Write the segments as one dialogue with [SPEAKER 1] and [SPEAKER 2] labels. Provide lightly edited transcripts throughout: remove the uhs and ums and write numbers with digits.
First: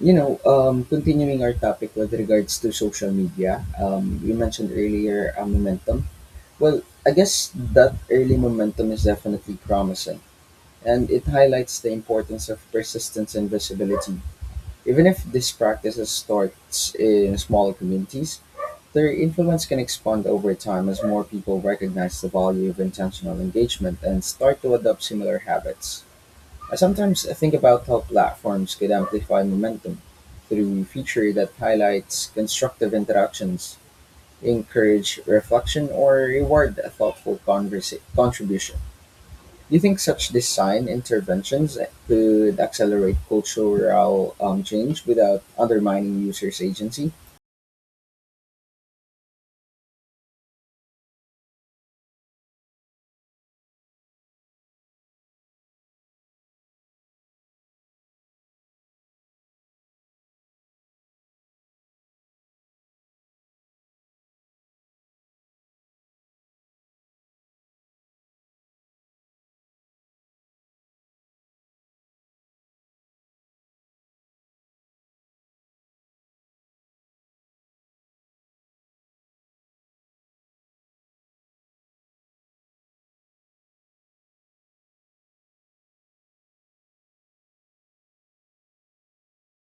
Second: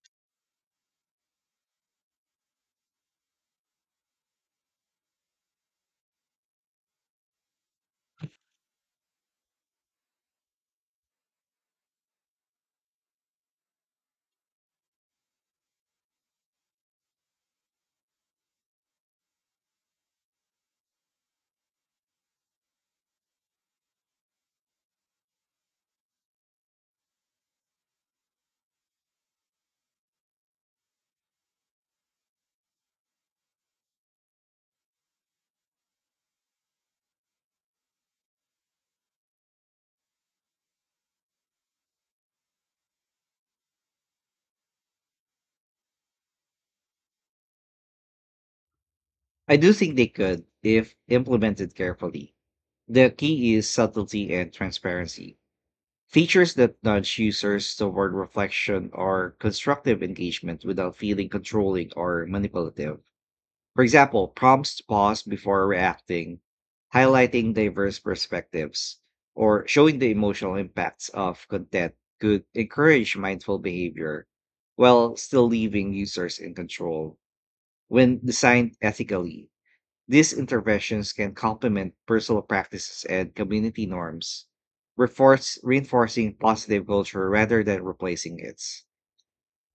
[SPEAKER 1] Continuing our topic with regards to social media, you mentioned earlier momentum. Well, I guess that early momentum is definitely promising, and it highlights the importance of persistence and visibility. Even if this practice starts in smaller communities, their influence can expand over time as more people recognize the value of intentional engagement and start to adopt similar habits. I sometimes think about how platforms could amplify momentum through feature that highlights constructive interactions, encourage reflection, or reward a contribution. Do you think such design interventions could accelerate cultural change without undermining users' agency?
[SPEAKER 2] I do think they could if implemented carefully. The key is subtlety and transparency. Features that nudge users toward reflection or constructive engagement without feeling controlling or manipulative. For example, prompts to pause before reacting, highlighting diverse perspectives, or showing the emotional impacts of content could encourage mindful behavior while still leaving users in control. When designed ethically, these interventions can complement personal practices and community norms, reinforcing positive culture rather than replacing it.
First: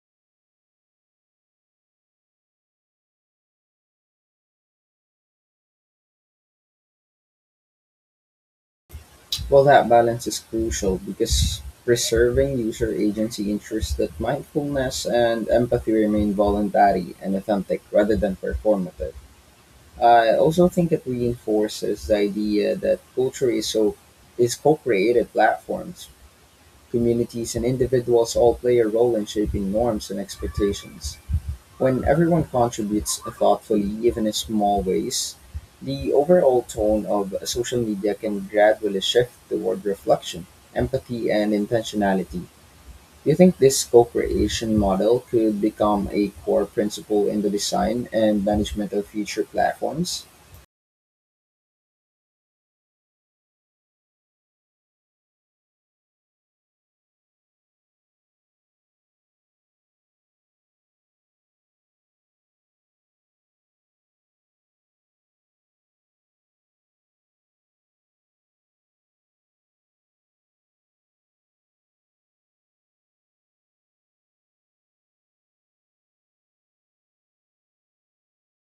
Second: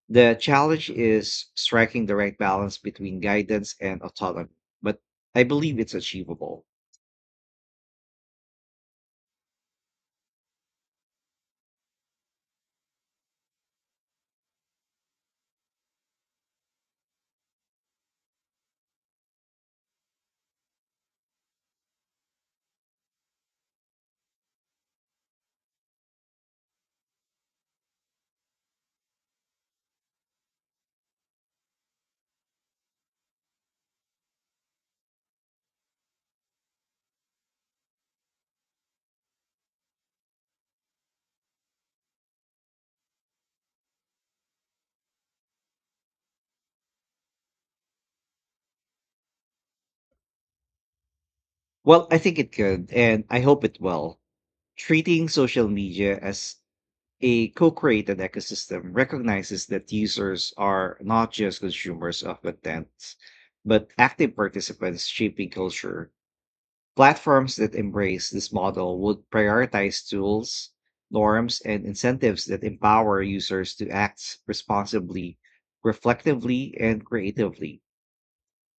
[SPEAKER 2] The challenge is striking the right balance between guidance and autonomy, but I believe it's achievable.
[SPEAKER 1] Well, that balance is crucial because preserving user agency ensures that mindfulness and empathy remain voluntary and authentic rather than performative. I also think it reinforces the idea that culture is co-created platforms. Communities and individuals all play a role in shaping norms and expectations. When everyone contributes thoughtfully, even in small ways, the overall tone of social media can gradually shift toward reflection, empathy, and intentionality. Do you think this co-creation model could become a core principle in the design and management of future platforms?
[SPEAKER 2] Well, I think it could, and I hope it will. Treating social media as a co created ecosystem recognizes that users are not just consumers of content, but active participants shaping culture. Platforms that embrace this model would prioritize tools, norms, and incentives that empower users to act responsibly, reflectively, and creatively.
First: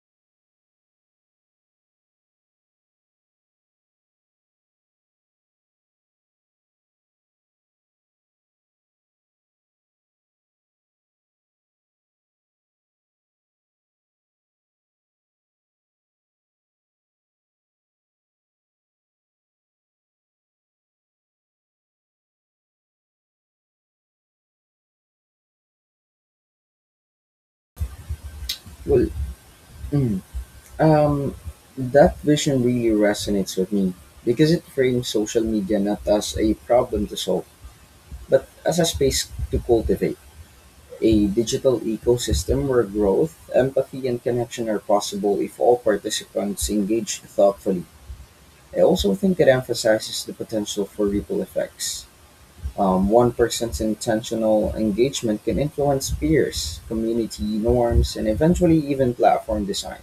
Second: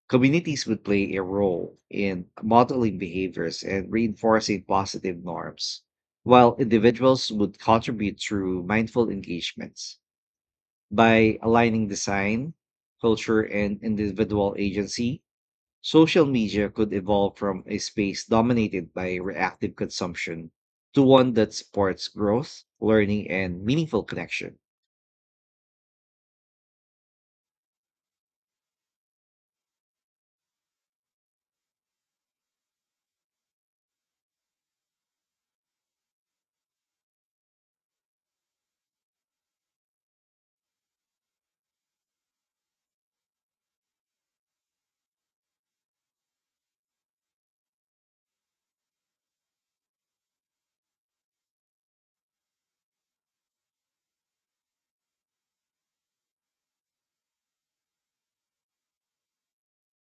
[SPEAKER 2] Communities would play a role in modeling behaviors and reinforcing positive norms, while individuals would contribute through mindful engagements. By aligning design, culture, and individual agency, social media could evolve from a space dominated by reactive consumption to one that supports growth, learning, and meaningful connection.
[SPEAKER 1] Well, Mm. Um, that vision really resonates with me because it frames social media not as a problem to solve, but as a space to cultivate a digital ecosystem where growth, empathy, and connection are possible if all participants engage thoughtfully. I also think it emphasizes the potential for ripple effects. One person's intentional engagement can influence peers, community norms, and eventually even platform design.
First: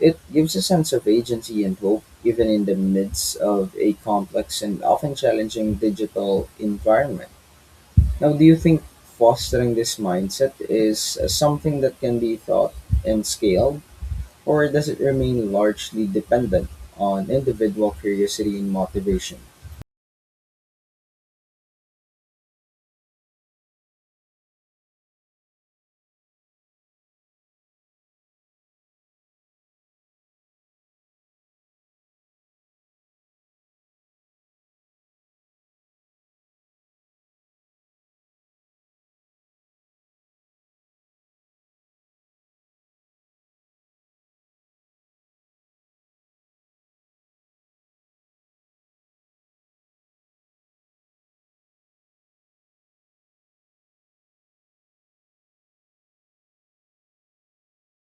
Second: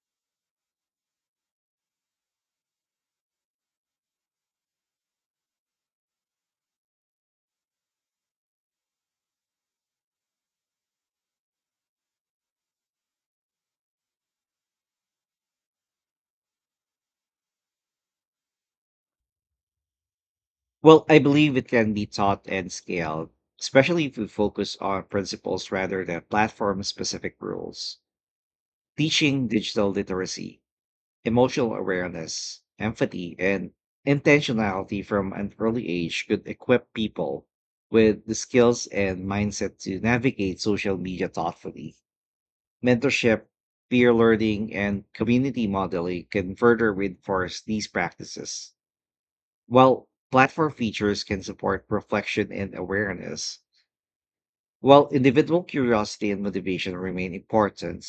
[SPEAKER 1] It gives a sense of agency and hope, even in the midst of a complex and often challenging digital environment. Now, do you think fostering this mindset is something that can be taught and scaled, or does it remain largely dependent on individual curiosity and motivation?
[SPEAKER 2] Well, I believe it can be taught and scaled, especially if we focus on principles rather than platform specific rules. Teaching digital literacy, emotional awareness, empathy, and intentionality from an early age could equip people with the skills and mindset to navigate social media thoughtfully. Mentorship, peer learning, and community modeling can further reinforce these practices, while platform features can support reflection and awareness. While individual curiosity and motivation remain important,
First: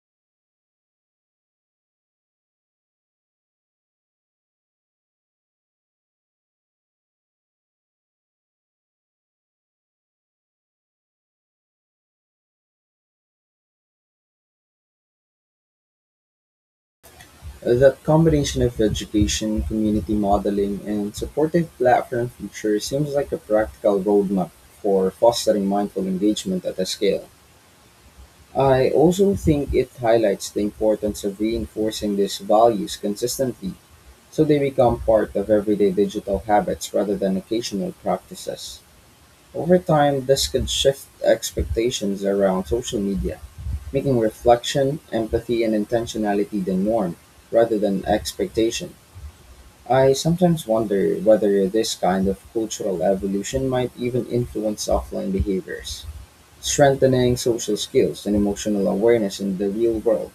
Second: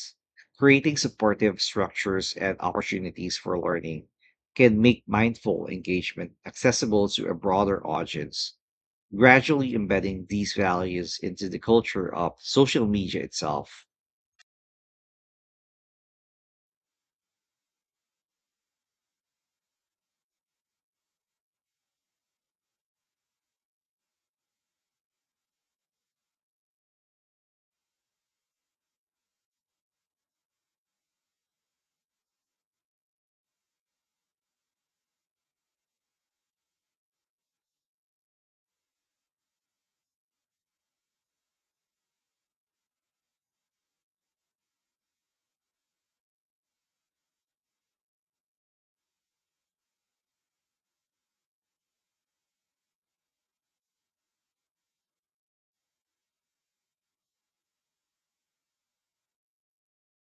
[SPEAKER 2] creating supportive structures and opportunities for learning can make mindful engagement accessible to a broader audience, gradually embedding these values into the culture of social media itself.
[SPEAKER 1] That combination of education, community modeling, and supportive platform features seems like a practical roadmap for fostering mindful engagement at a scale. I also think it highlights the importance of reinforcing these values consistently so they become part of everyday digital habits rather than occasional practices. Over time, this could shift expectations around social media, making reflection, empathy, and intentionality the norm rather than expectation. I sometimes wonder whether this kind of cultural evolution might even influence offline behaviors, strengthening social skills and emotional awareness in the real world.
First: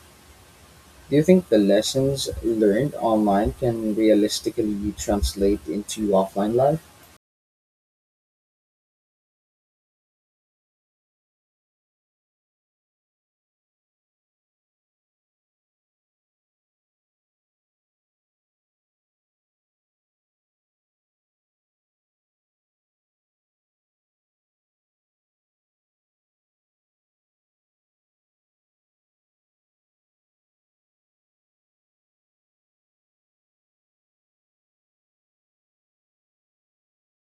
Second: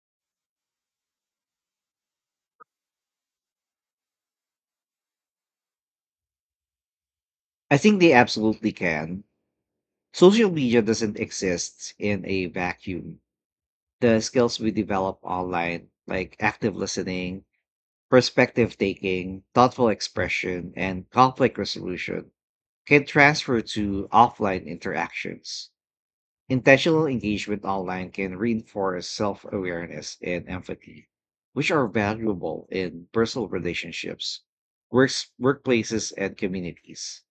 [SPEAKER 1] Do you think the lessons learned online can realistically translate into offline life?
[SPEAKER 2] I think they absolutely can. Social media doesn't exist in a vacuum. The skills we develop online, like active listening, perspective taking, thoughtful expression, and conflict resolution, can transfer to offline interactions. Intentional engagement online can reinforce self awareness and empathy, which are valuable in personal relationships, workplaces, and communities.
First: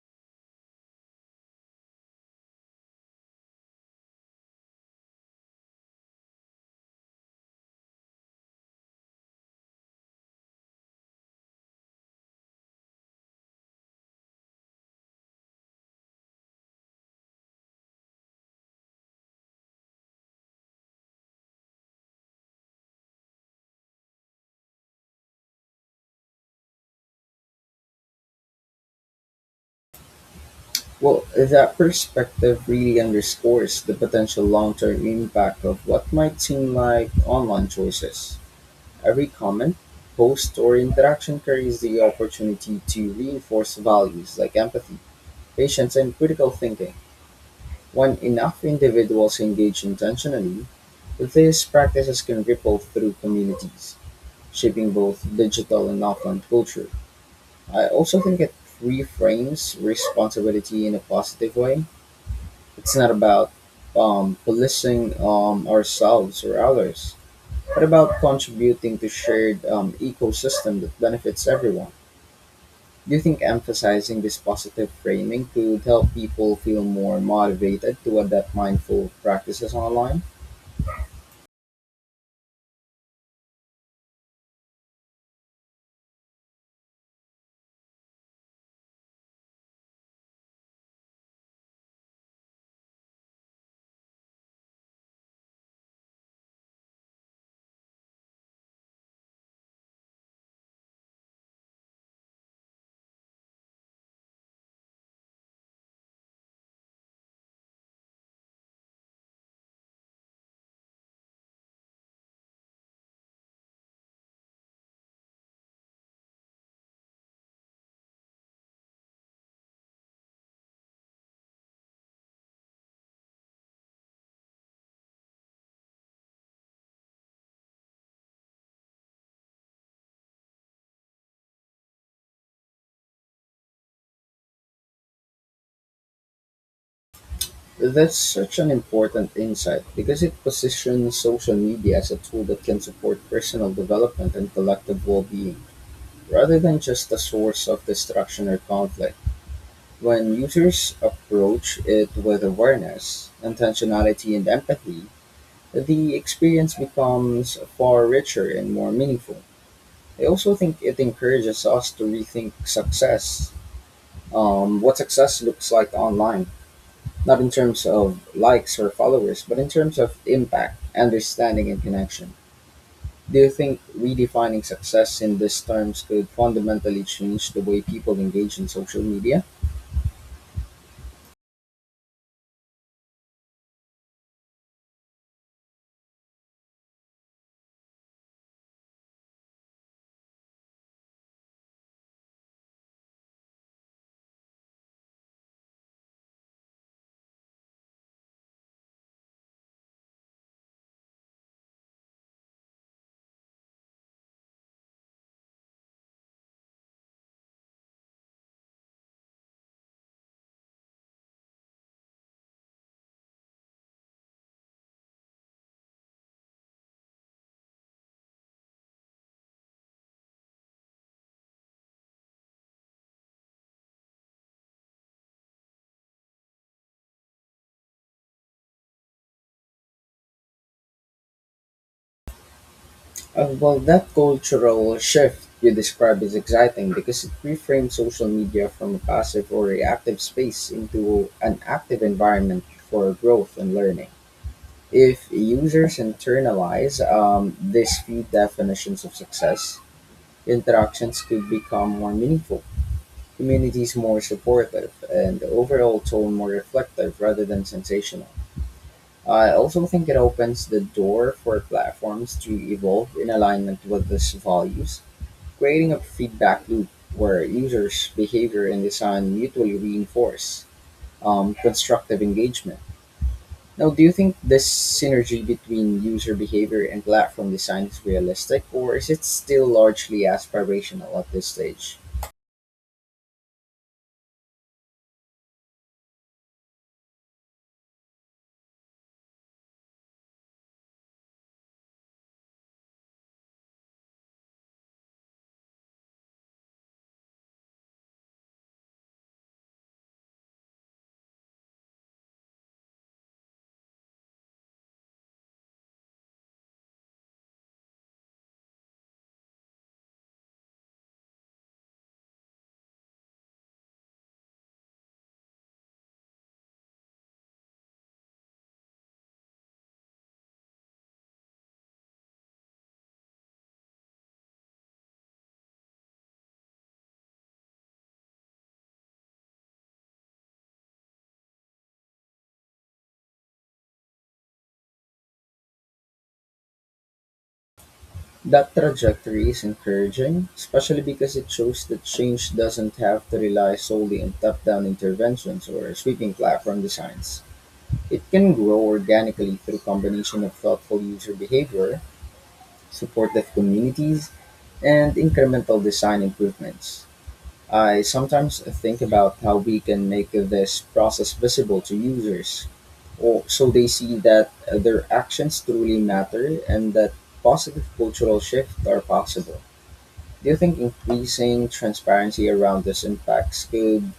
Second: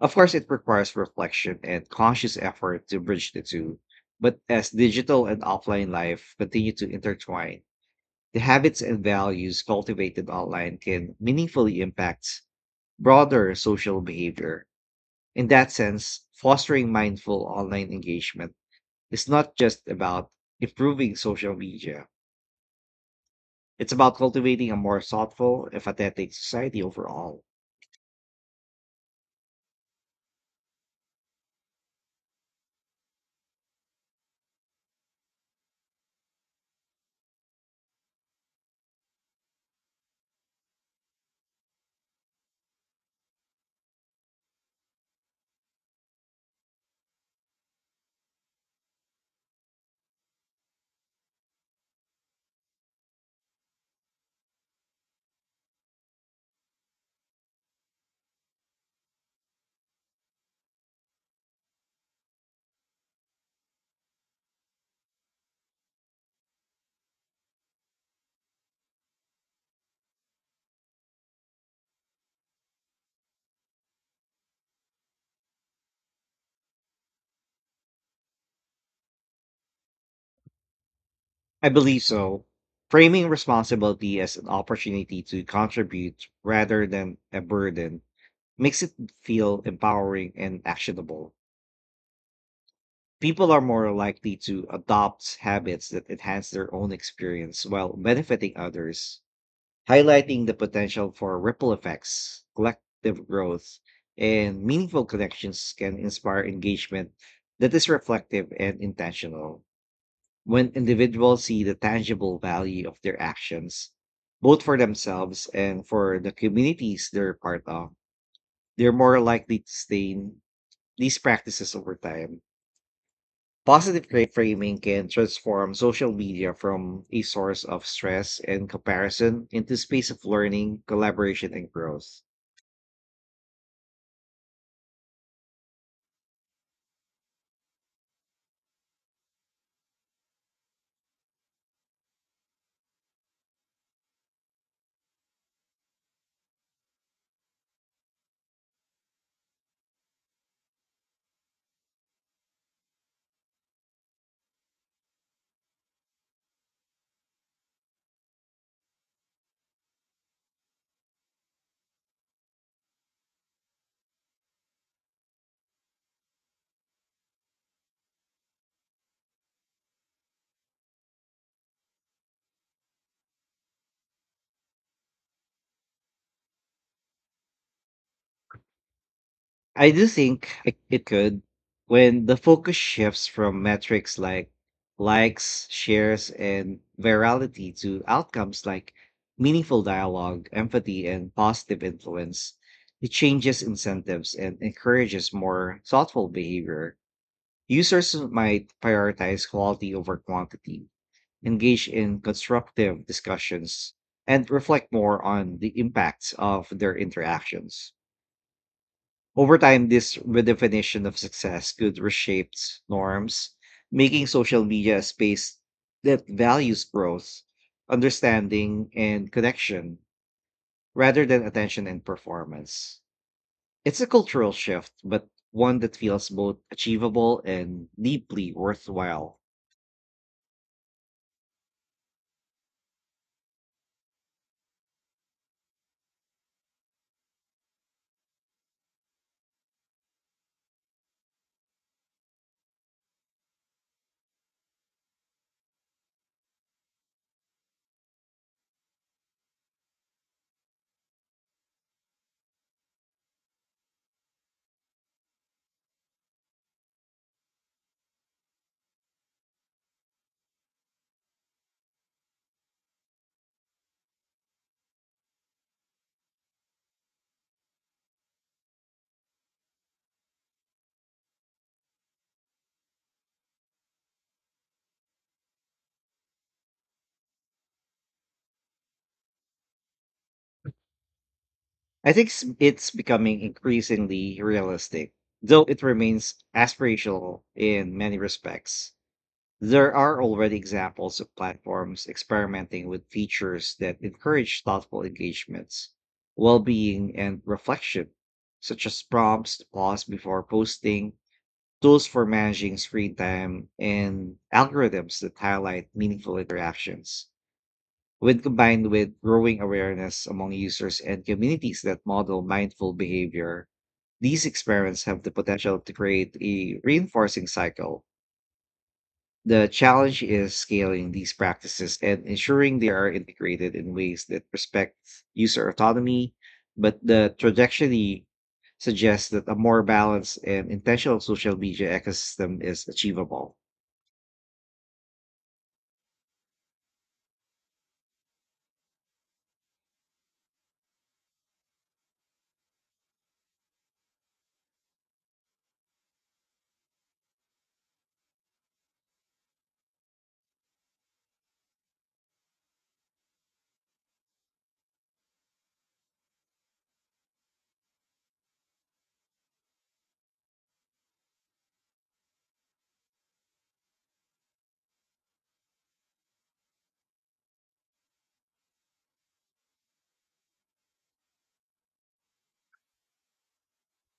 [SPEAKER 2] Of course, it requires reflection and conscious effort to bridge the two. But as digital and offline life continue to intertwine, the habits and values cultivated online can meaningfully impact broader social behavior. In that sense, fostering mindful online engagement is not just about improving social media, it's about cultivating a more thoughtful, empathetic society overall.
[SPEAKER 1] Well, that perspective really underscores the potential long term impact of what might seem like online choices. Every comment, post, or interaction carries the opportunity to reinforce values like empathy, patience, and critical thinking. When enough individuals engage intentionally, these practices can ripple through communities, shaping both digital and offline culture. I also think it reframes responsibility in a positive way. It's not about policing ourselves or others, but about contributing to shared ecosystem that benefits everyone. Do you think emphasizing this positive framing could help people feel more motivated to adopt mindful practices online?
[SPEAKER 2] I believe so. Framing responsibility as an opportunity to contribute rather than a burden makes it feel empowering and actionable. People are more likely to adopt habits that enhance their own experience while benefiting others, highlighting the potential for ripple effects, collective growth, and meaningful connections can inspire engagement that is reflective and intentional when individuals see the tangible value of their actions, both for themselves and for the communities they're part of, they're more likely to sustain these practices over time. Framing can transform social media from a source of stress and comparison into a space of learning, collaboration, and growth.
[SPEAKER 1] That's such an important insight because it positions social media as a tool that can support personal development and collective well being, rather than just a source of distraction or conflict. When users approach it with awareness, intentionality, and empathy, the experience becomes far richer and more meaningful. I also think it encourages us to rethink what success looks like online. Not in terms of likes or followers, but in terms of impact, understanding, and connection. Do you think redefining success in these terms could fundamentally change the way people engage in social media?
[SPEAKER 2] I do think it could when the focus shifts from metrics like likes, shares, and virality to outcomes like meaningful dialogue, empathy, and positive influence. It changes incentives and encourages more thoughtful behavior. Users might prioritize quality over quantity, engage in constructive discussions, and reflect more on the impacts of their interactions. Over time, this redefinition of success could reshape norms, making social media a space that values growth, understanding, and connection rather than attention and performance. It's a cultural shift, but one that feels both achievable and deeply worthwhile.
[SPEAKER 1] Well, that cultural shift you describe is exciting because it reframes social media from a passive or reactive space into an active environment for growth and learning. If users internalize these few definitions of success, interactions could become more meaningful, communities more supportive, and the overall tone more reflective rather than sensational. I also think it opens the door for platforms to evolve in alignment with these values, creating a feedback loop where users' behavior and design mutually reinforce constructive engagement. Now, do you think this synergy between user behavior and platform design is realistic, or is it still largely aspirational at this stage?
[SPEAKER 2] It's becoming increasingly realistic, though it remains aspirational in many respects. There are already examples of platforms experimenting with features that encourage thoughtful engagements, well being, and reflection, such as prompts to pause before posting, tools for managing screen time, and algorithms that highlight meaningful interactions. When combined with growing awareness among users and communities that model mindful behavior, these experiments have the potential to create a reinforcing cycle. The challenge is scaling these practices and ensuring they are integrated in ways that respect user autonomy, but the trajectory suggests that a more balanced and intentional social media ecosystem is achievable.
[SPEAKER 1] That trajectory is encouraging, especially because it shows that change doesn't have to rely solely on top down interventions or sweeping platform designs. It can grow organically through combination of thoughtful user behavior, supportive communities, and incremental design improvements. I sometimes think about how we can make this process visible to users or so they see that their actions truly matter and that positive cultural shifts are possible. Do you think increasing transparency around these impacts could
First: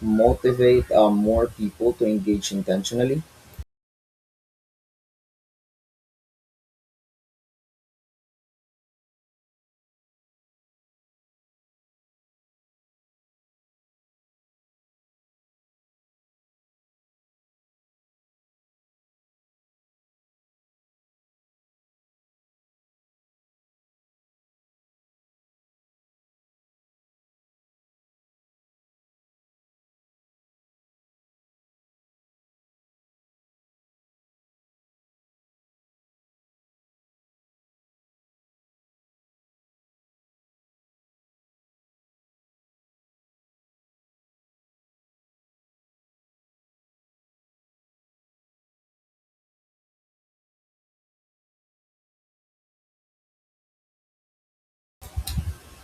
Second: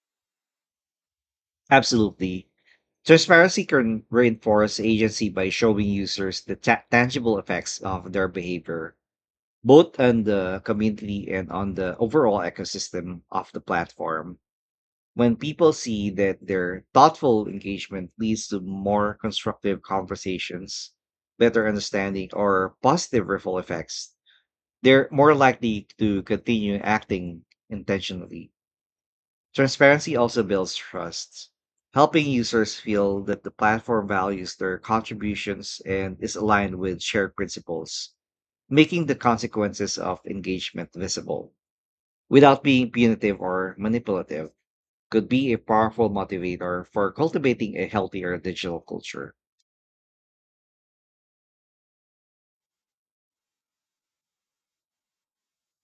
[SPEAKER 1] motivate more people to
[SPEAKER 2] Absolutely.
[SPEAKER 1] engage intentionally?
[SPEAKER 2] Transparency can reinforce agency by showing users the tangible effects of their behavior, both on the community and on the overall ecosystem of the platform. When people see that their thoughtful engagement leads to more constructive conversations, better understanding, or positive ripple effects, they're more likely to continue acting intentionally. Transparency also builds trust, helping users feel that the platform values their contributions and is aligned with shared principles, making the consequences of engagement visible without being punitive or manipulative could be a powerful motivator for cultivating a healthier digital culture.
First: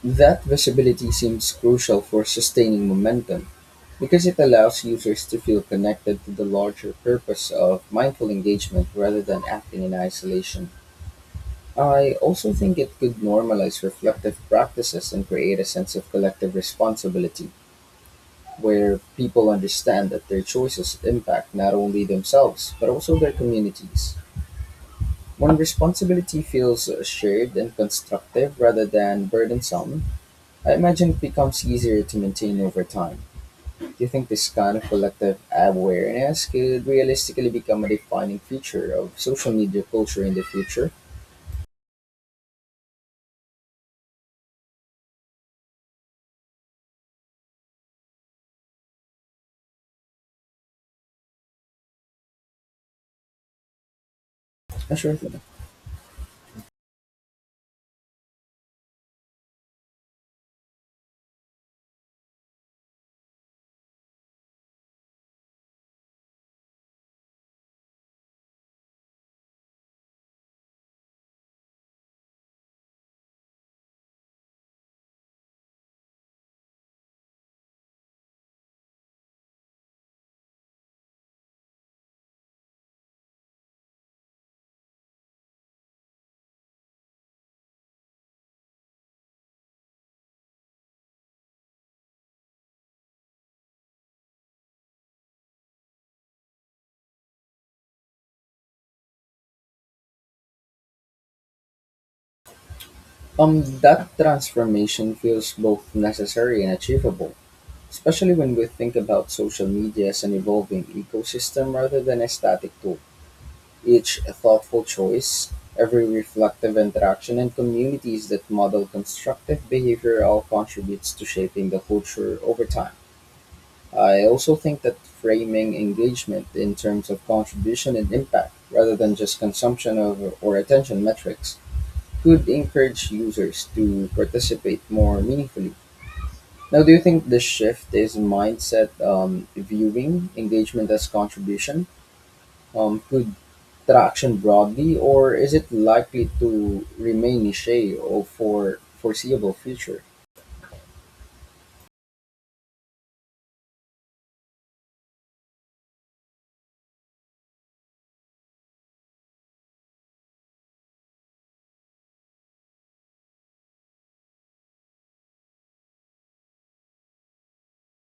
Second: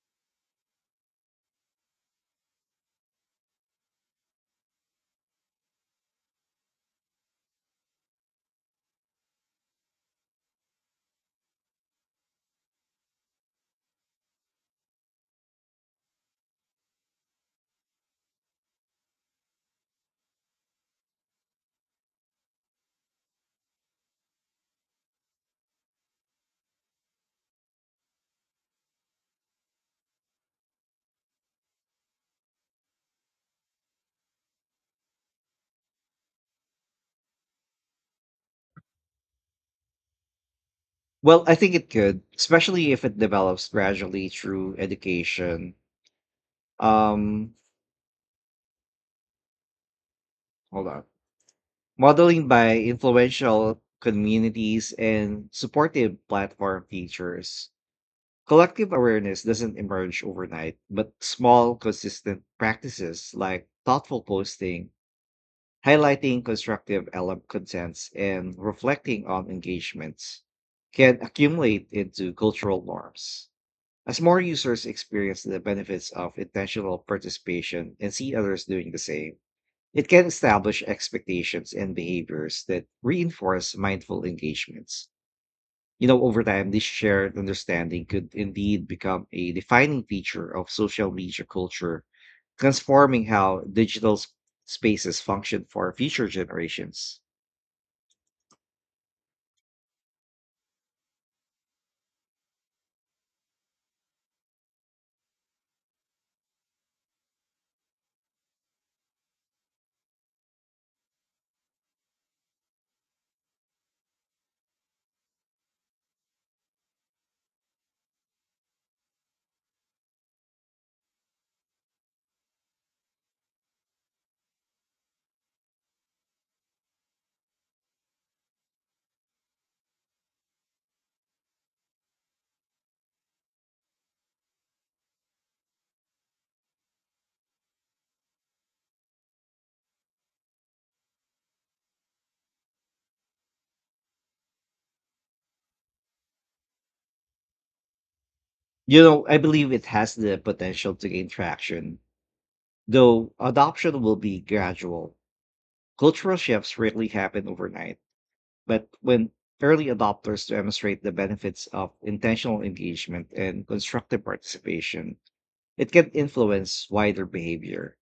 [SPEAKER 1] That visibility seems crucial for sustaining momentum because it allows users to feel connected to the larger purpose of mindful engagement rather than acting in isolation. I also think it could normalize reflective practices and create a sense of collective responsibility, where people understand that their choices impact not only themselves but also their communities. When responsibility feels shared and constructive rather than burdensome, I imagine it becomes easier to maintain over time. Do you think this kind of collective awareness could realistically become a defining feature of social media culture in the future?
[SPEAKER 2] Well, I think it could, especially if it develops gradually through education. Um, Hold on. Modeling by influential
[SPEAKER 1] I
[SPEAKER 2] communities
[SPEAKER 1] sure.
[SPEAKER 2] and supportive platform features. Collective awareness doesn't emerge overnight, but small, consistent practices like thoughtful posting, highlighting constructive LM contents and reflecting on engagements can accumulate into cultural norms. As more users experience the benefits of intentional participation and see others doing the same, it can establish expectations and behaviors that reinforce mindful engagements. You know, over time, this shared understanding could indeed become a defining feature of social media culture, transforming how spaces function for future generations.
[SPEAKER 1] That transformation feels both necessary and achievable, especially when we think about social media as an evolving ecosystem rather than a static tool. Each a thoughtful choice, every reflective interaction, and communities that model constructive behavior all contributes to shaping the culture over time. I also think that framing engagement in terms of contribution and impact rather than just consumption of or attention metrics could encourage users to participate more meaningfully. Now, do you think this shift is mindset, viewing engagement as contribution to traction broadly, or is it likely to remain niche or for
[SPEAKER 2] You know, I
[SPEAKER 1] foreseeable
[SPEAKER 2] believe it
[SPEAKER 1] future?
[SPEAKER 2] has the potential to gain traction, though adoption will be gradual. Cultural shifts rarely happen overnight, but when early adopters demonstrate the benefits of intentional engagement and constructive participation, it can influence wider behavior.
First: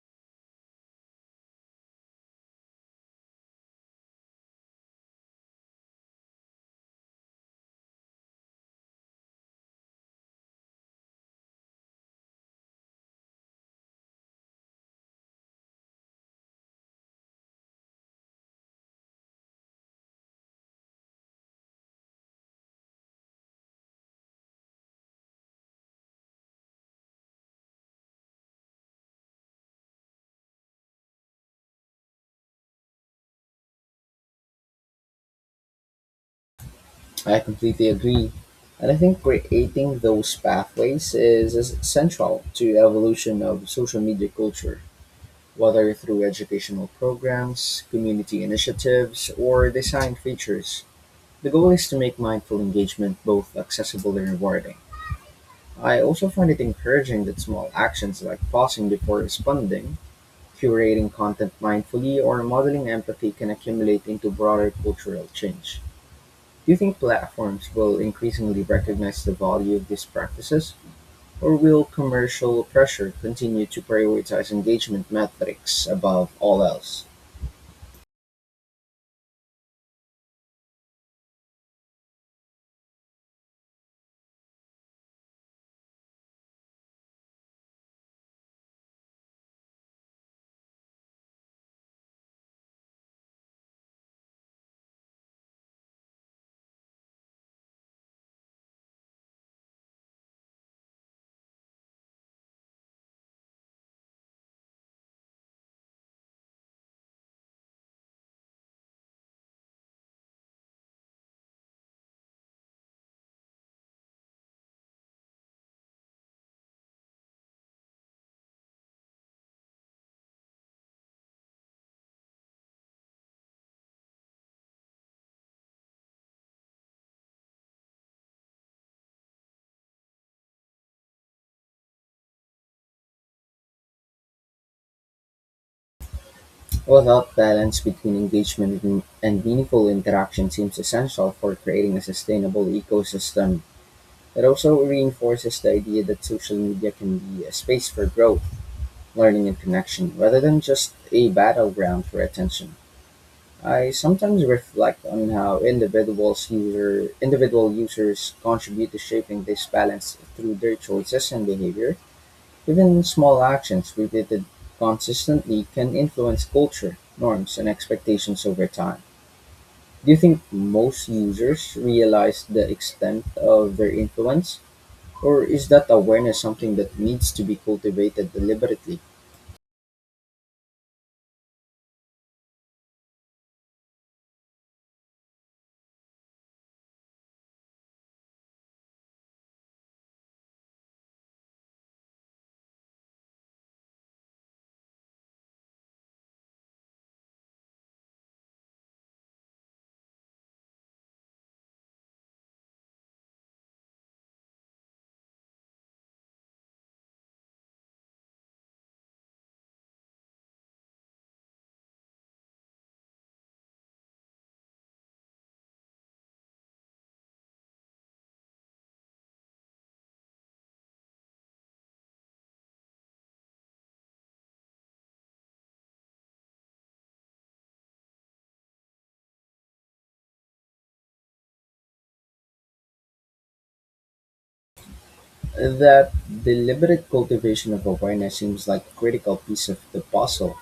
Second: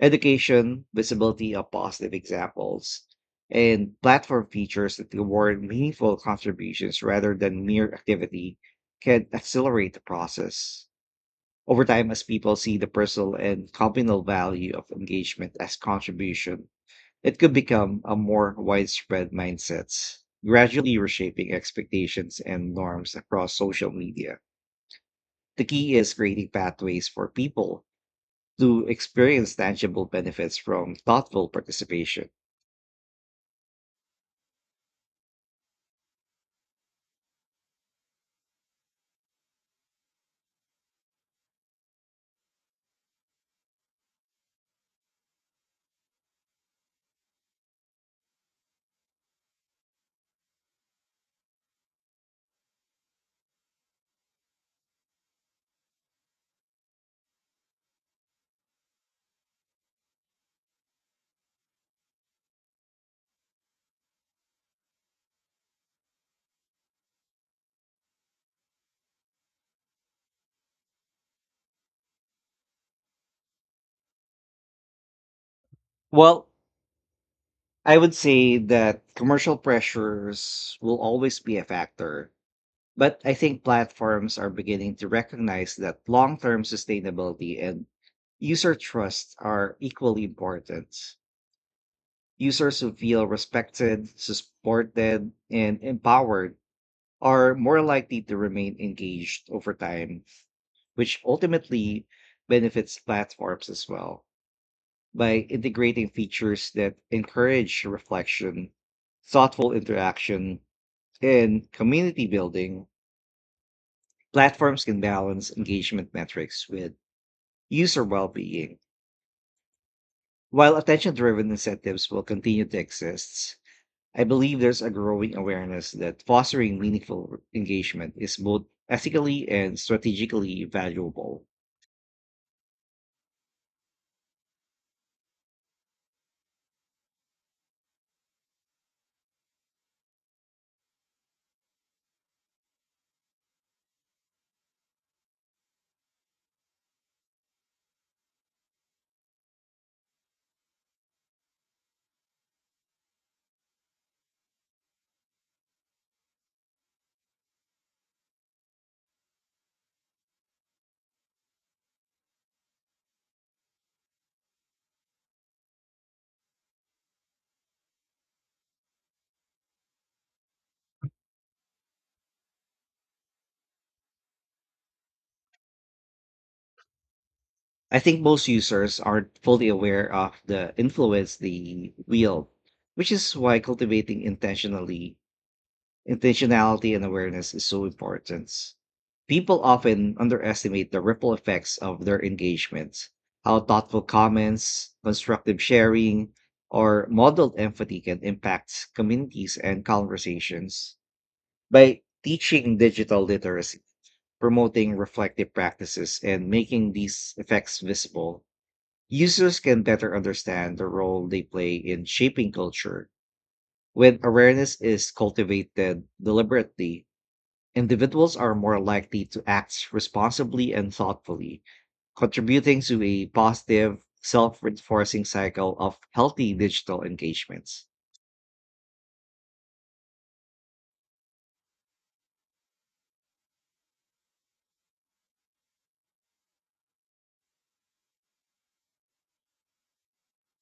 [SPEAKER 2] Education, visibility of positive examples, and platform features that reward meaningful contributions rather than mere activity can accelerate the process. Over time, as people see the personal and communal value of engagement as contribution, it could become a more widespread mindset, gradually reshaping expectations and norms across social media. The key is creating pathways for people to experience tangible benefits from thoughtful participation.
[SPEAKER 1] I completely agree. And I think creating those pathways is essential to evolution of social media culture, whether through educational programs, community initiatives, or design features. The goal is to make mindful engagement both accessible and rewarding. I also find it encouraging that small actions like pausing before responding, curating content mindfully, or modeling empathy can accumulate into broader cultural change. Do you think platforms will increasingly recognize the value of these practices, or will commercial pressure continue to prioritize engagement metrics above
[SPEAKER 2] Well,
[SPEAKER 1] all else?
[SPEAKER 2] I would say that commercial pressures will always be a factor, but I think platforms are beginning to recognize that long term sustainability and user trust are equally important. Users who feel respected, supported, and empowered are more likely to remain engaged over time, which ultimately benefits platforms as well. By integrating features that encourage reflection, thoughtful interaction, and community building, platforms can balance engagement metrics with user well being. While attention driven incentives will continue to exist, I believe there's a growing awareness that fostering meaningful engagement is both ethically and strategically valuable.
[SPEAKER 1] Well, that balance between engagement and meaningful interaction seems essential for creating a sustainable ecosystem. It also reinforces the idea that social media can be a space for growth, learning, and connection, rather than just a battleground for attention. I sometimes reflect on how individual users contribute to shaping this balance through their choices and behavior. Even small actions repeated consistently can influence culture, norms, and expectations over time. Do you think most users realize the extent of their influence? Or is that awareness something that needs to be
[SPEAKER 2] I think
[SPEAKER 1] cultivated
[SPEAKER 2] most users
[SPEAKER 1] deliberately?
[SPEAKER 2] aren't fully aware of the influence they wield, which is why cultivating intentionally intentionality and awareness is so important. People often underestimate the ripple effects of their engagement, how thoughtful comments, constructive sharing, or modeled empathy can impact communities and conversations. By teaching digital literacy, promoting reflective practices, and making these effects visible, users can better understand the role they play in shaping culture. When awareness is cultivated deliberately, individuals are more likely to act responsibly and thoughtfully, contributing to a positive, self reinforcing cycle of healthy digital engagements.
[SPEAKER 1] That deliberate cultivation of awareness seems like a critical piece of the puzzle.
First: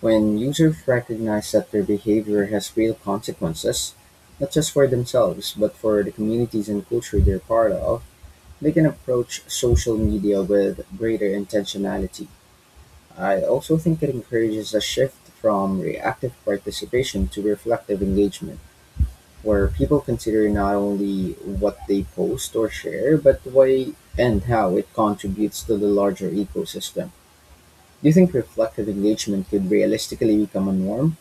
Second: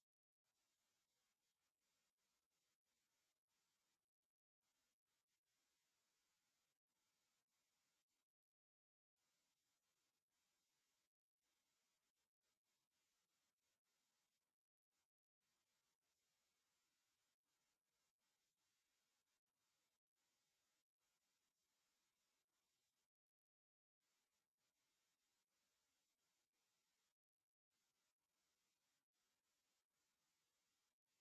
[SPEAKER 1] When users recognize that their behavior has real consequences, not just for themselves, but for the communities and culture they're part of, they can approach social media with greater intentionality. I also think it encourages a shift from reactive participation to reflective engagement, where people consider not only what they post or share, but why and how it contributes to the larger ecosystem. Do you think reflective engagement could realistically become a norm,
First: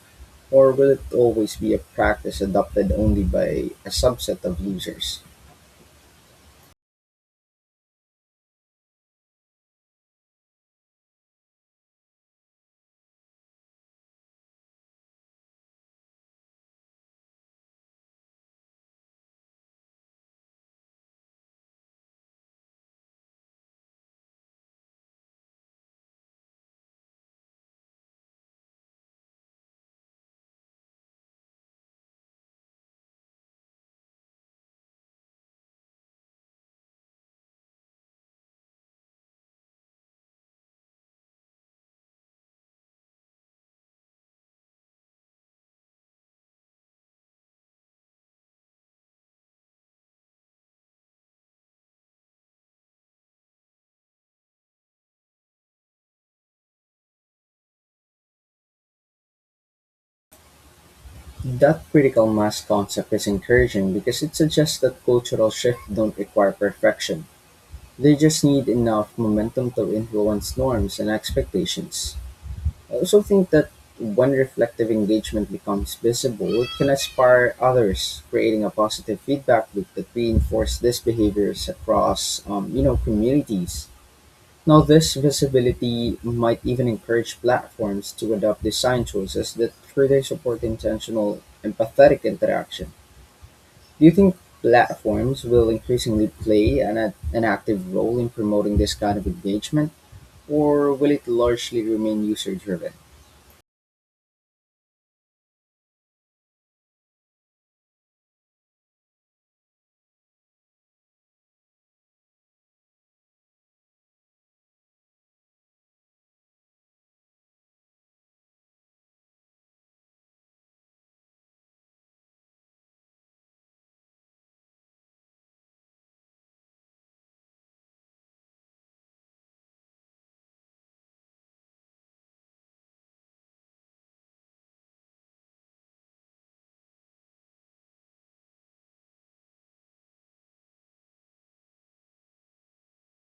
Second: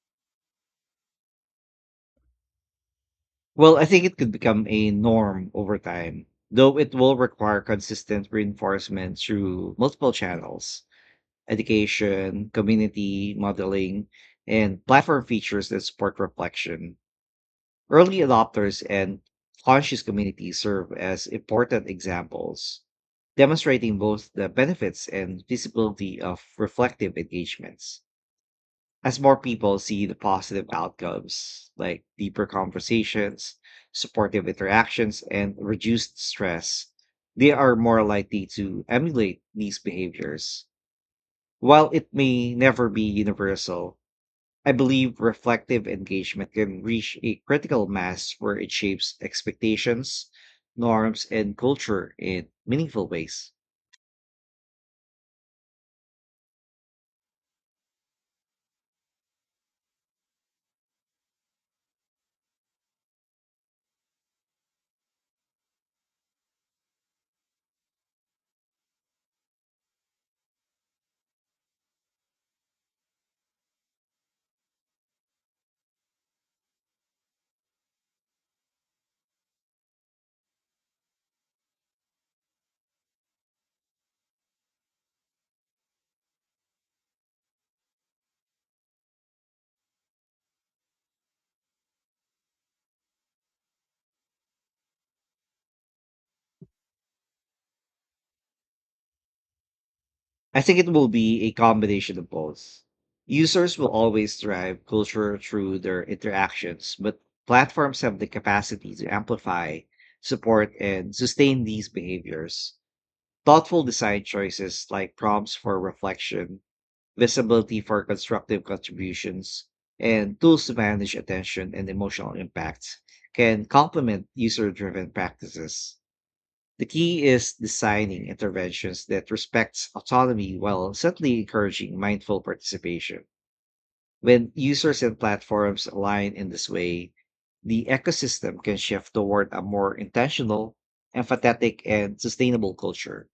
[SPEAKER 1] or will it always be a practice adopted only by
[SPEAKER 2] Well, I
[SPEAKER 1] a
[SPEAKER 2] think it could
[SPEAKER 1] subset of
[SPEAKER 2] become a
[SPEAKER 1] users?
[SPEAKER 2] norm over time, though it will require consistent reinforcement through multiple channels: education, community, modeling, and platform features that support reflection. Early adopters and conscious communities serve as important examples, demonstrating both the benefits and visibility of reflective engagements. As more people see the positive outcomes, like deeper conversations, supportive interactions, and reduced stress, they are more likely to emulate these behaviors. While it may never be universal, I believe reflective engagement can reach a critical mass where it shapes expectations, norms, and culture in meaningful ways.
[SPEAKER 1] That critical mass concept is encouraging because it suggests that cultural shifts don't require perfection. They just need enough momentum to influence norms and expectations. I also think that when reflective engagement becomes visible, it can inspire others, creating a positive feedback loop that reinforces these behaviors across, communities. Now, this visibility might even encourage platforms to adopt design choices that further support intentional, empathetic interaction. Do you think platforms will increasingly an active role in promoting this kind of engagement,
[SPEAKER 2] I think it
[SPEAKER 1] or
[SPEAKER 2] will
[SPEAKER 1] will it
[SPEAKER 2] be a
[SPEAKER 1] largely
[SPEAKER 2] combination
[SPEAKER 1] remain
[SPEAKER 2] of
[SPEAKER 1] user
[SPEAKER 2] both.
[SPEAKER 1] driven?
[SPEAKER 2] Users will always drive culture through their interactions, but platforms have the capacity to amplify, support, and sustain these behaviors. Thoughtful design choices like prompts for reflection, visibility for constructive contributions, and tools to manage attention and emotional impact can complement user driven practices. The key is designing interventions that respects autonomy while certainly encouraging mindful participation. When users and platforms align in this way, the ecosystem can shift toward a more intentional, empathetic, and sustainable culture.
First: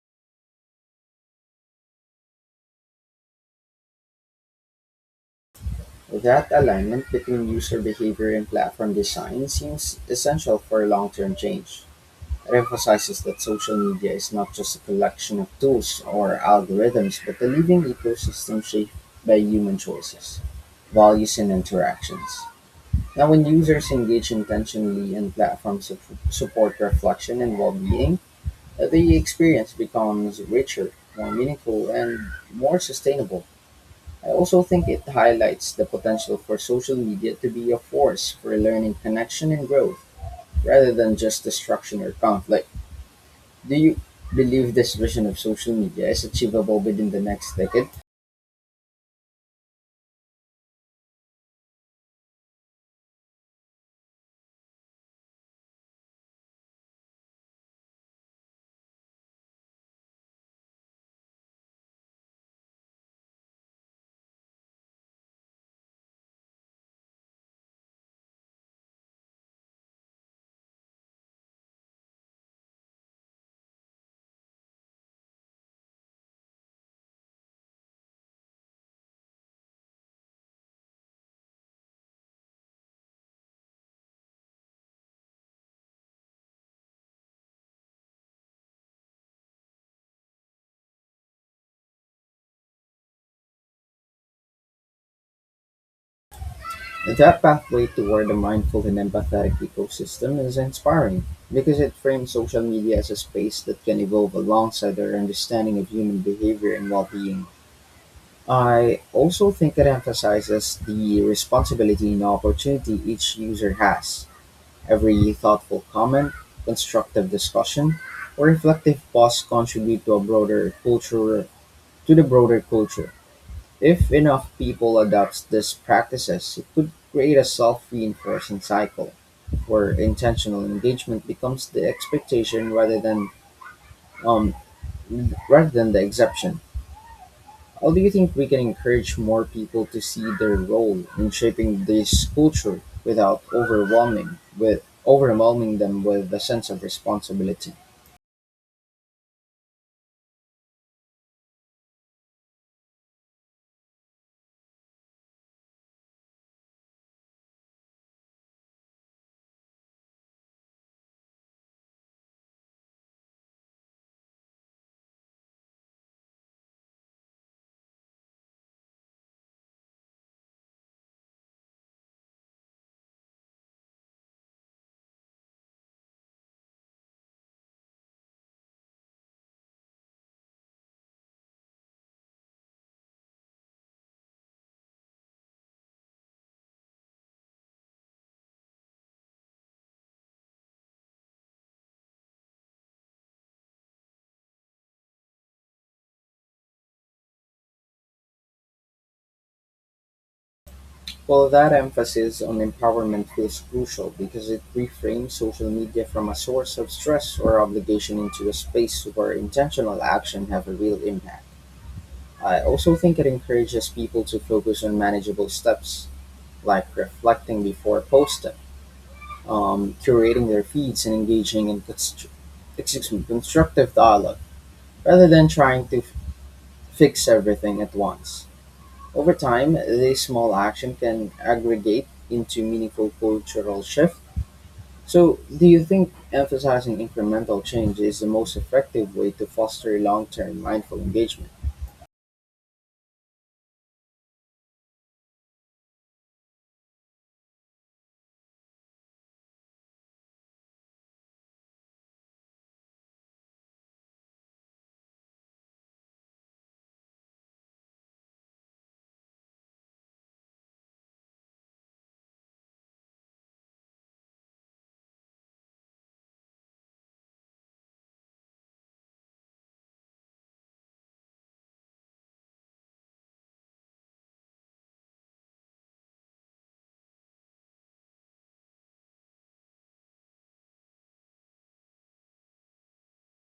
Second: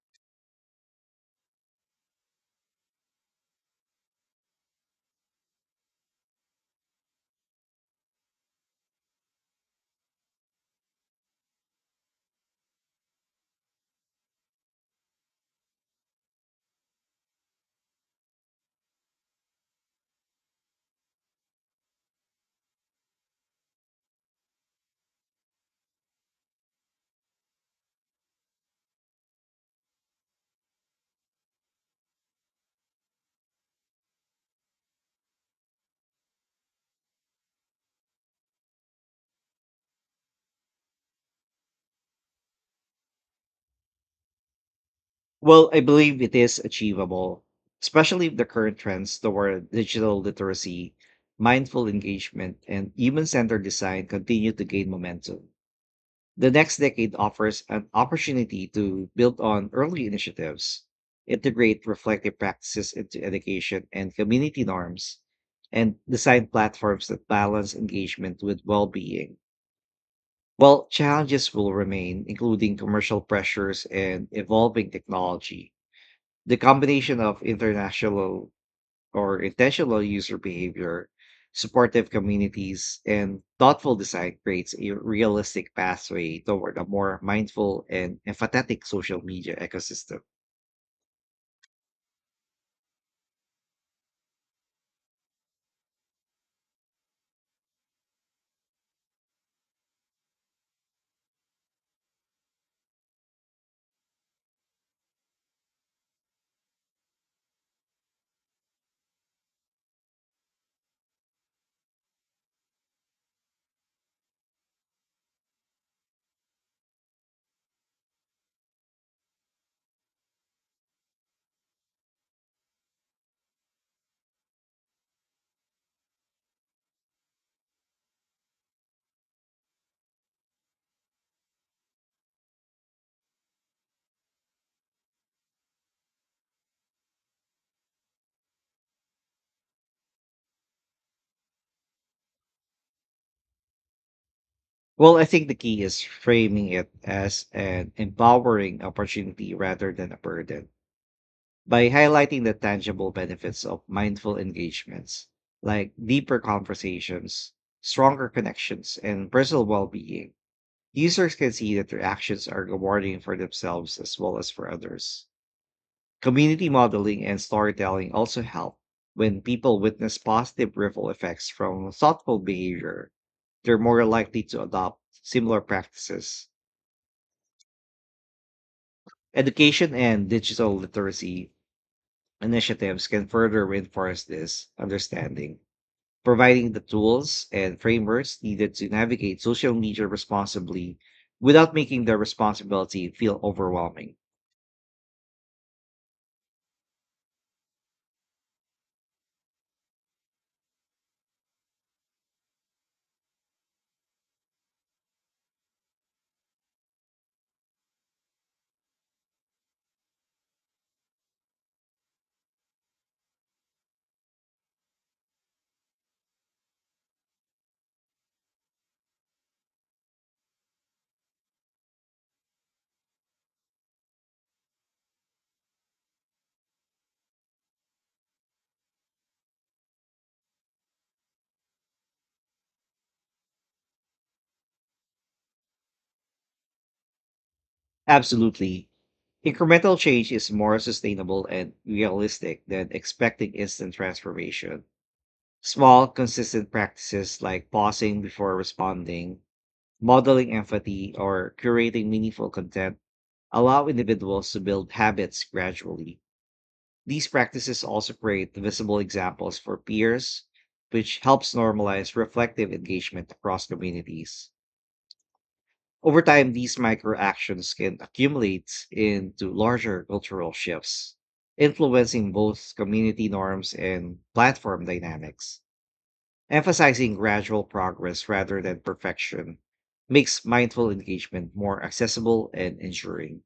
[SPEAKER 1] That alignment between user behavior and platform design seems essential for long-term change. It emphasizes that social media is not just a collection of tools or algorithms, but a living ecosystem shaped by human choices, values, and interactions. Now, when users engage intentionally and support reflection and well-being, the experience becomes richer, more meaningful, and more sustainable. I also think it highlights the potential for social media to be a force for learning, connection, and growth rather than just destruction or conflict. Do you believe this vision of
[SPEAKER 2] Well,
[SPEAKER 1] social
[SPEAKER 2] I
[SPEAKER 1] media
[SPEAKER 2] believe
[SPEAKER 1] is
[SPEAKER 2] it is
[SPEAKER 1] achievable within the
[SPEAKER 2] achievable,
[SPEAKER 1] next decade?
[SPEAKER 2] especially if the current trends toward digital literacy, mindful engagement, and human centered design continue to gain momentum. The next decade offers an opportunity to build on early initiatives, integrate reflective practices into education and community norms, and design platforms that balance engagement with well being. While challenges will remain, including commercial pressures and evolving technology, the combination of international or intentional user behavior, supportive communities, and thoughtful design creates a realistic pathway toward a more mindful and empathetic social media ecosystem.
[SPEAKER 1] That pathway toward a mindful and empathetic ecosystem is inspiring because it frames social media as a space that can evolve alongside our understanding of human behavior and well being. I also think it emphasizes the responsibility and opportunity each user has. Every thoughtful comment, constructive discussion, or reflective pause contribute to the broader culture. If enough people adopt these practices, it could create a self-reinforcing cycle where intentional engagement becomes the expectation um, rather than the exception. How do you think we can encourage more people to see their role in shaping this culture without overwhelming with
[SPEAKER 2] Well, I think the
[SPEAKER 1] overwhelming
[SPEAKER 2] key is
[SPEAKER 1] them with a sense
[SPEAKER 2] framing
[SPEAKER 1] of
[SPEAKER 2] it as
[SPEAKER 1] responsibility?
[SPEAKER 2] an empowering opportunity rather than a burden. By highlighting the tangible benefits of mindful engagements, like deeper conversations, stronger connections, and personal well being, users can see that their actions are rewarding for themselves as well as for others. Community modeling and storytelling also help. When people witness positive ripple effects from thoughtful behavior, they're more likely to adopt similar practices. Education and digital literacy initiatives can further reinforce this understanding, providing the tools and frameworks needed to navigate social media responsibly without making the responsibility feel overwhelming.
[SPEAKER 1] Well, that emphasis on empowerment feels crucial because it reframes social media from a source of stress or obligation into a space where intentional action have a real impact. I also think it encourages people to focus on manageable steps, like reflecting before posting, curating their feeds and engaging in constructive dialogue rather than trying to fix everything at once. Over time, this small action can aggregate into meaningful cultural shift. So, do you think emphasizing incremental change is the most
[SPEAKER 2] Absolutely.
[SPEAKER 1] effective way to
[SPEAKER 2] Incremental
[SPEAKER 1] foster long
[SPEAKER 2] change is
[SPEAKER 1] term
[SPEAKER 2] more
[SPEAKER 1] mindful
[SPEAKER 2] sustainable
[SPEAKER 1] engagement?
[SPEAKER 2] and realistic than expecting instant transformation. Small, consistent practices like pausing before responding, modeling empathy, or curating meaningful content allow individuals to build habits gradually. These practices also create visible examples for peers, which helps normalize reflective engagement across communities. Over time, these micro actions can accumulate into larger cultural shifts, influencing both community norms and platform dynamics. Emphasizing gradual progress rather than perfection makes mindful engagement more accessible and enduring.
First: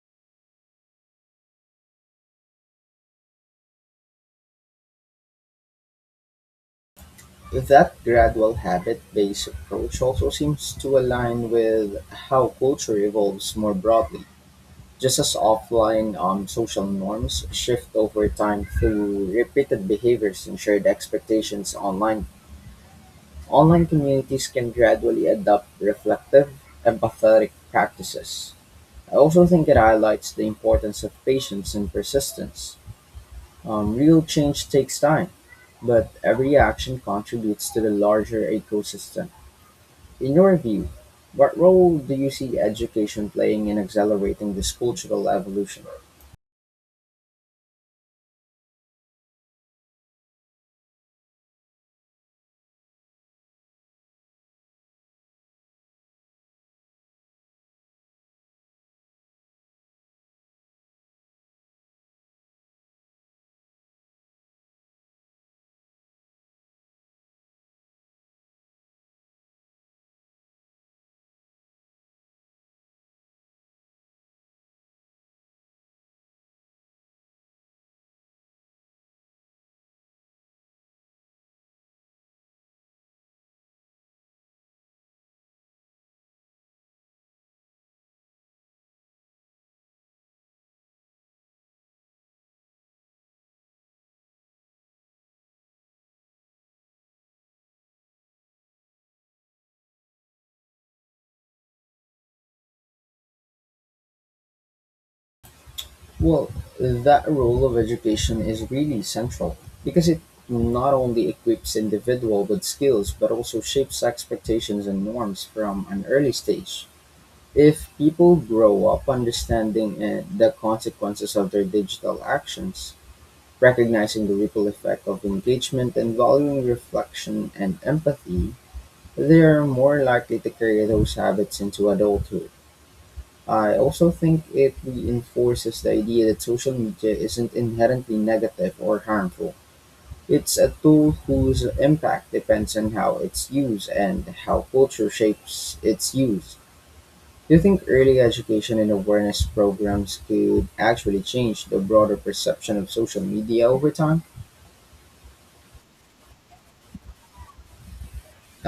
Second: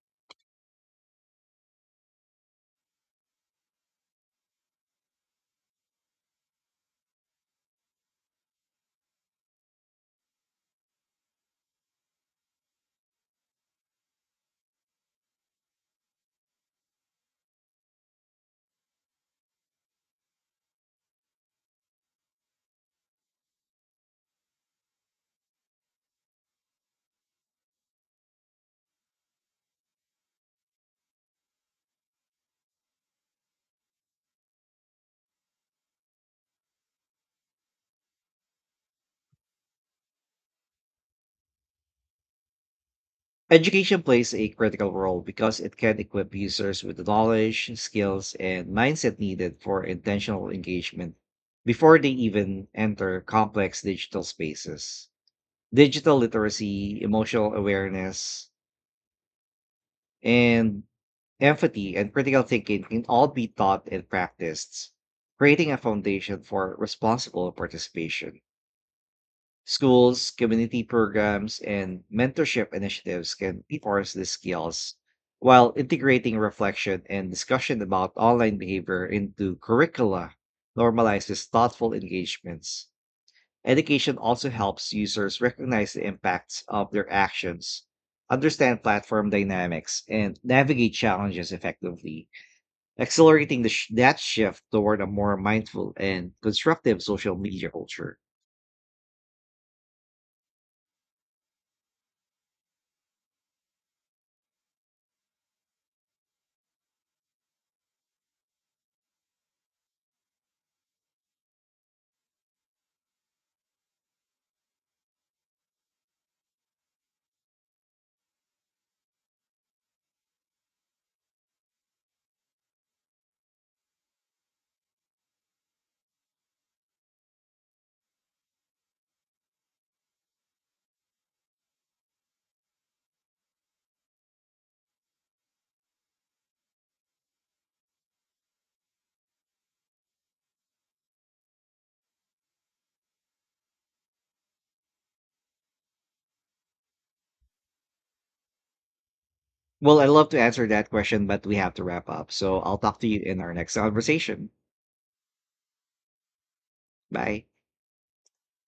[SPEAKER 1] If that gradual habit based approach also seems to align with how culture evolves more broadly, just as offline social norms shift over time through repeated behaviors and shared expectations online, online communities can gradually adopt reflective, empathetic practices. I also think it highlights the importance of patience and persistence. Real change takes time, but every action contributes to the larger ecosystem. In your view, what role do you see education playing in
[SPEAKER 2] Education plays a
[SPEAKER 1] accelerating this
[SPEAKER 2] critical role
[SPEAKER 1] cultural
[SPEAKER 2] because it
[SPEAKER 1] evolution?
[SPEAKER 2] can equip users with the knowledge, skills, and mindset needed for intentional engagement before they even enter complex digital spaces. Digital literacy, emotional awareness, and empathy and critical thinking can all be taught and practiced, creating a foundation for responsible participation. Schools, community programs, and mentorship initiatives can reinforce these skills while integrating reflection and discussion about online behavior into curricula normalizes thoughtful engagements. Education also helps users recognize the impacts of their actions, understand platform dynamics, and navigate challenges effectively, accelerating the that shift toward a more mindful and constructive social media culture.
[SPEAKER 1] Well, that role of education is really central because it not only equips individual with skills but also shapes expectations and norms from an early stage. If people grow up understanding the consequences of their digital actions, recognizing the ripple effect of engagement and valuing reflection and empathy, they are more likely to carry those habits into adulthood. I also think it reinforces the idea that social media isn't inherently negative or harmful. It's a tool whose impact depends on how it's used and how culture shapes its use. Do you think early education and awareness
[SPEAKER 2] Well, I'd
[SPEAKER 1] programs
[SPEAKER 2] love to answer
[SPEAKER 1] could
[SPEAKER 2] that
[SPEAKER 1] actually
[SPEAKER 2] question, but we
[SPEAKER 1] change
[SPEAKER 2] have
[SPEAKER 1] the
[SPEAKER 2] to wrap
[SPEAKER 1] broader
[SPEAKER 2] up. So
[SPEAKER 1] perception
[SPEAKER 2] I'll
[SPEAKER 1] of
[SPEAKER 2] talk to you
[SPEAKER 1] social
[SPEAKER 2] in our
[SPEAKER 1] media
[SPEAKER 2] next
[SPEAKER 1] over time?
[SPEAKER 2] conversation. Bye.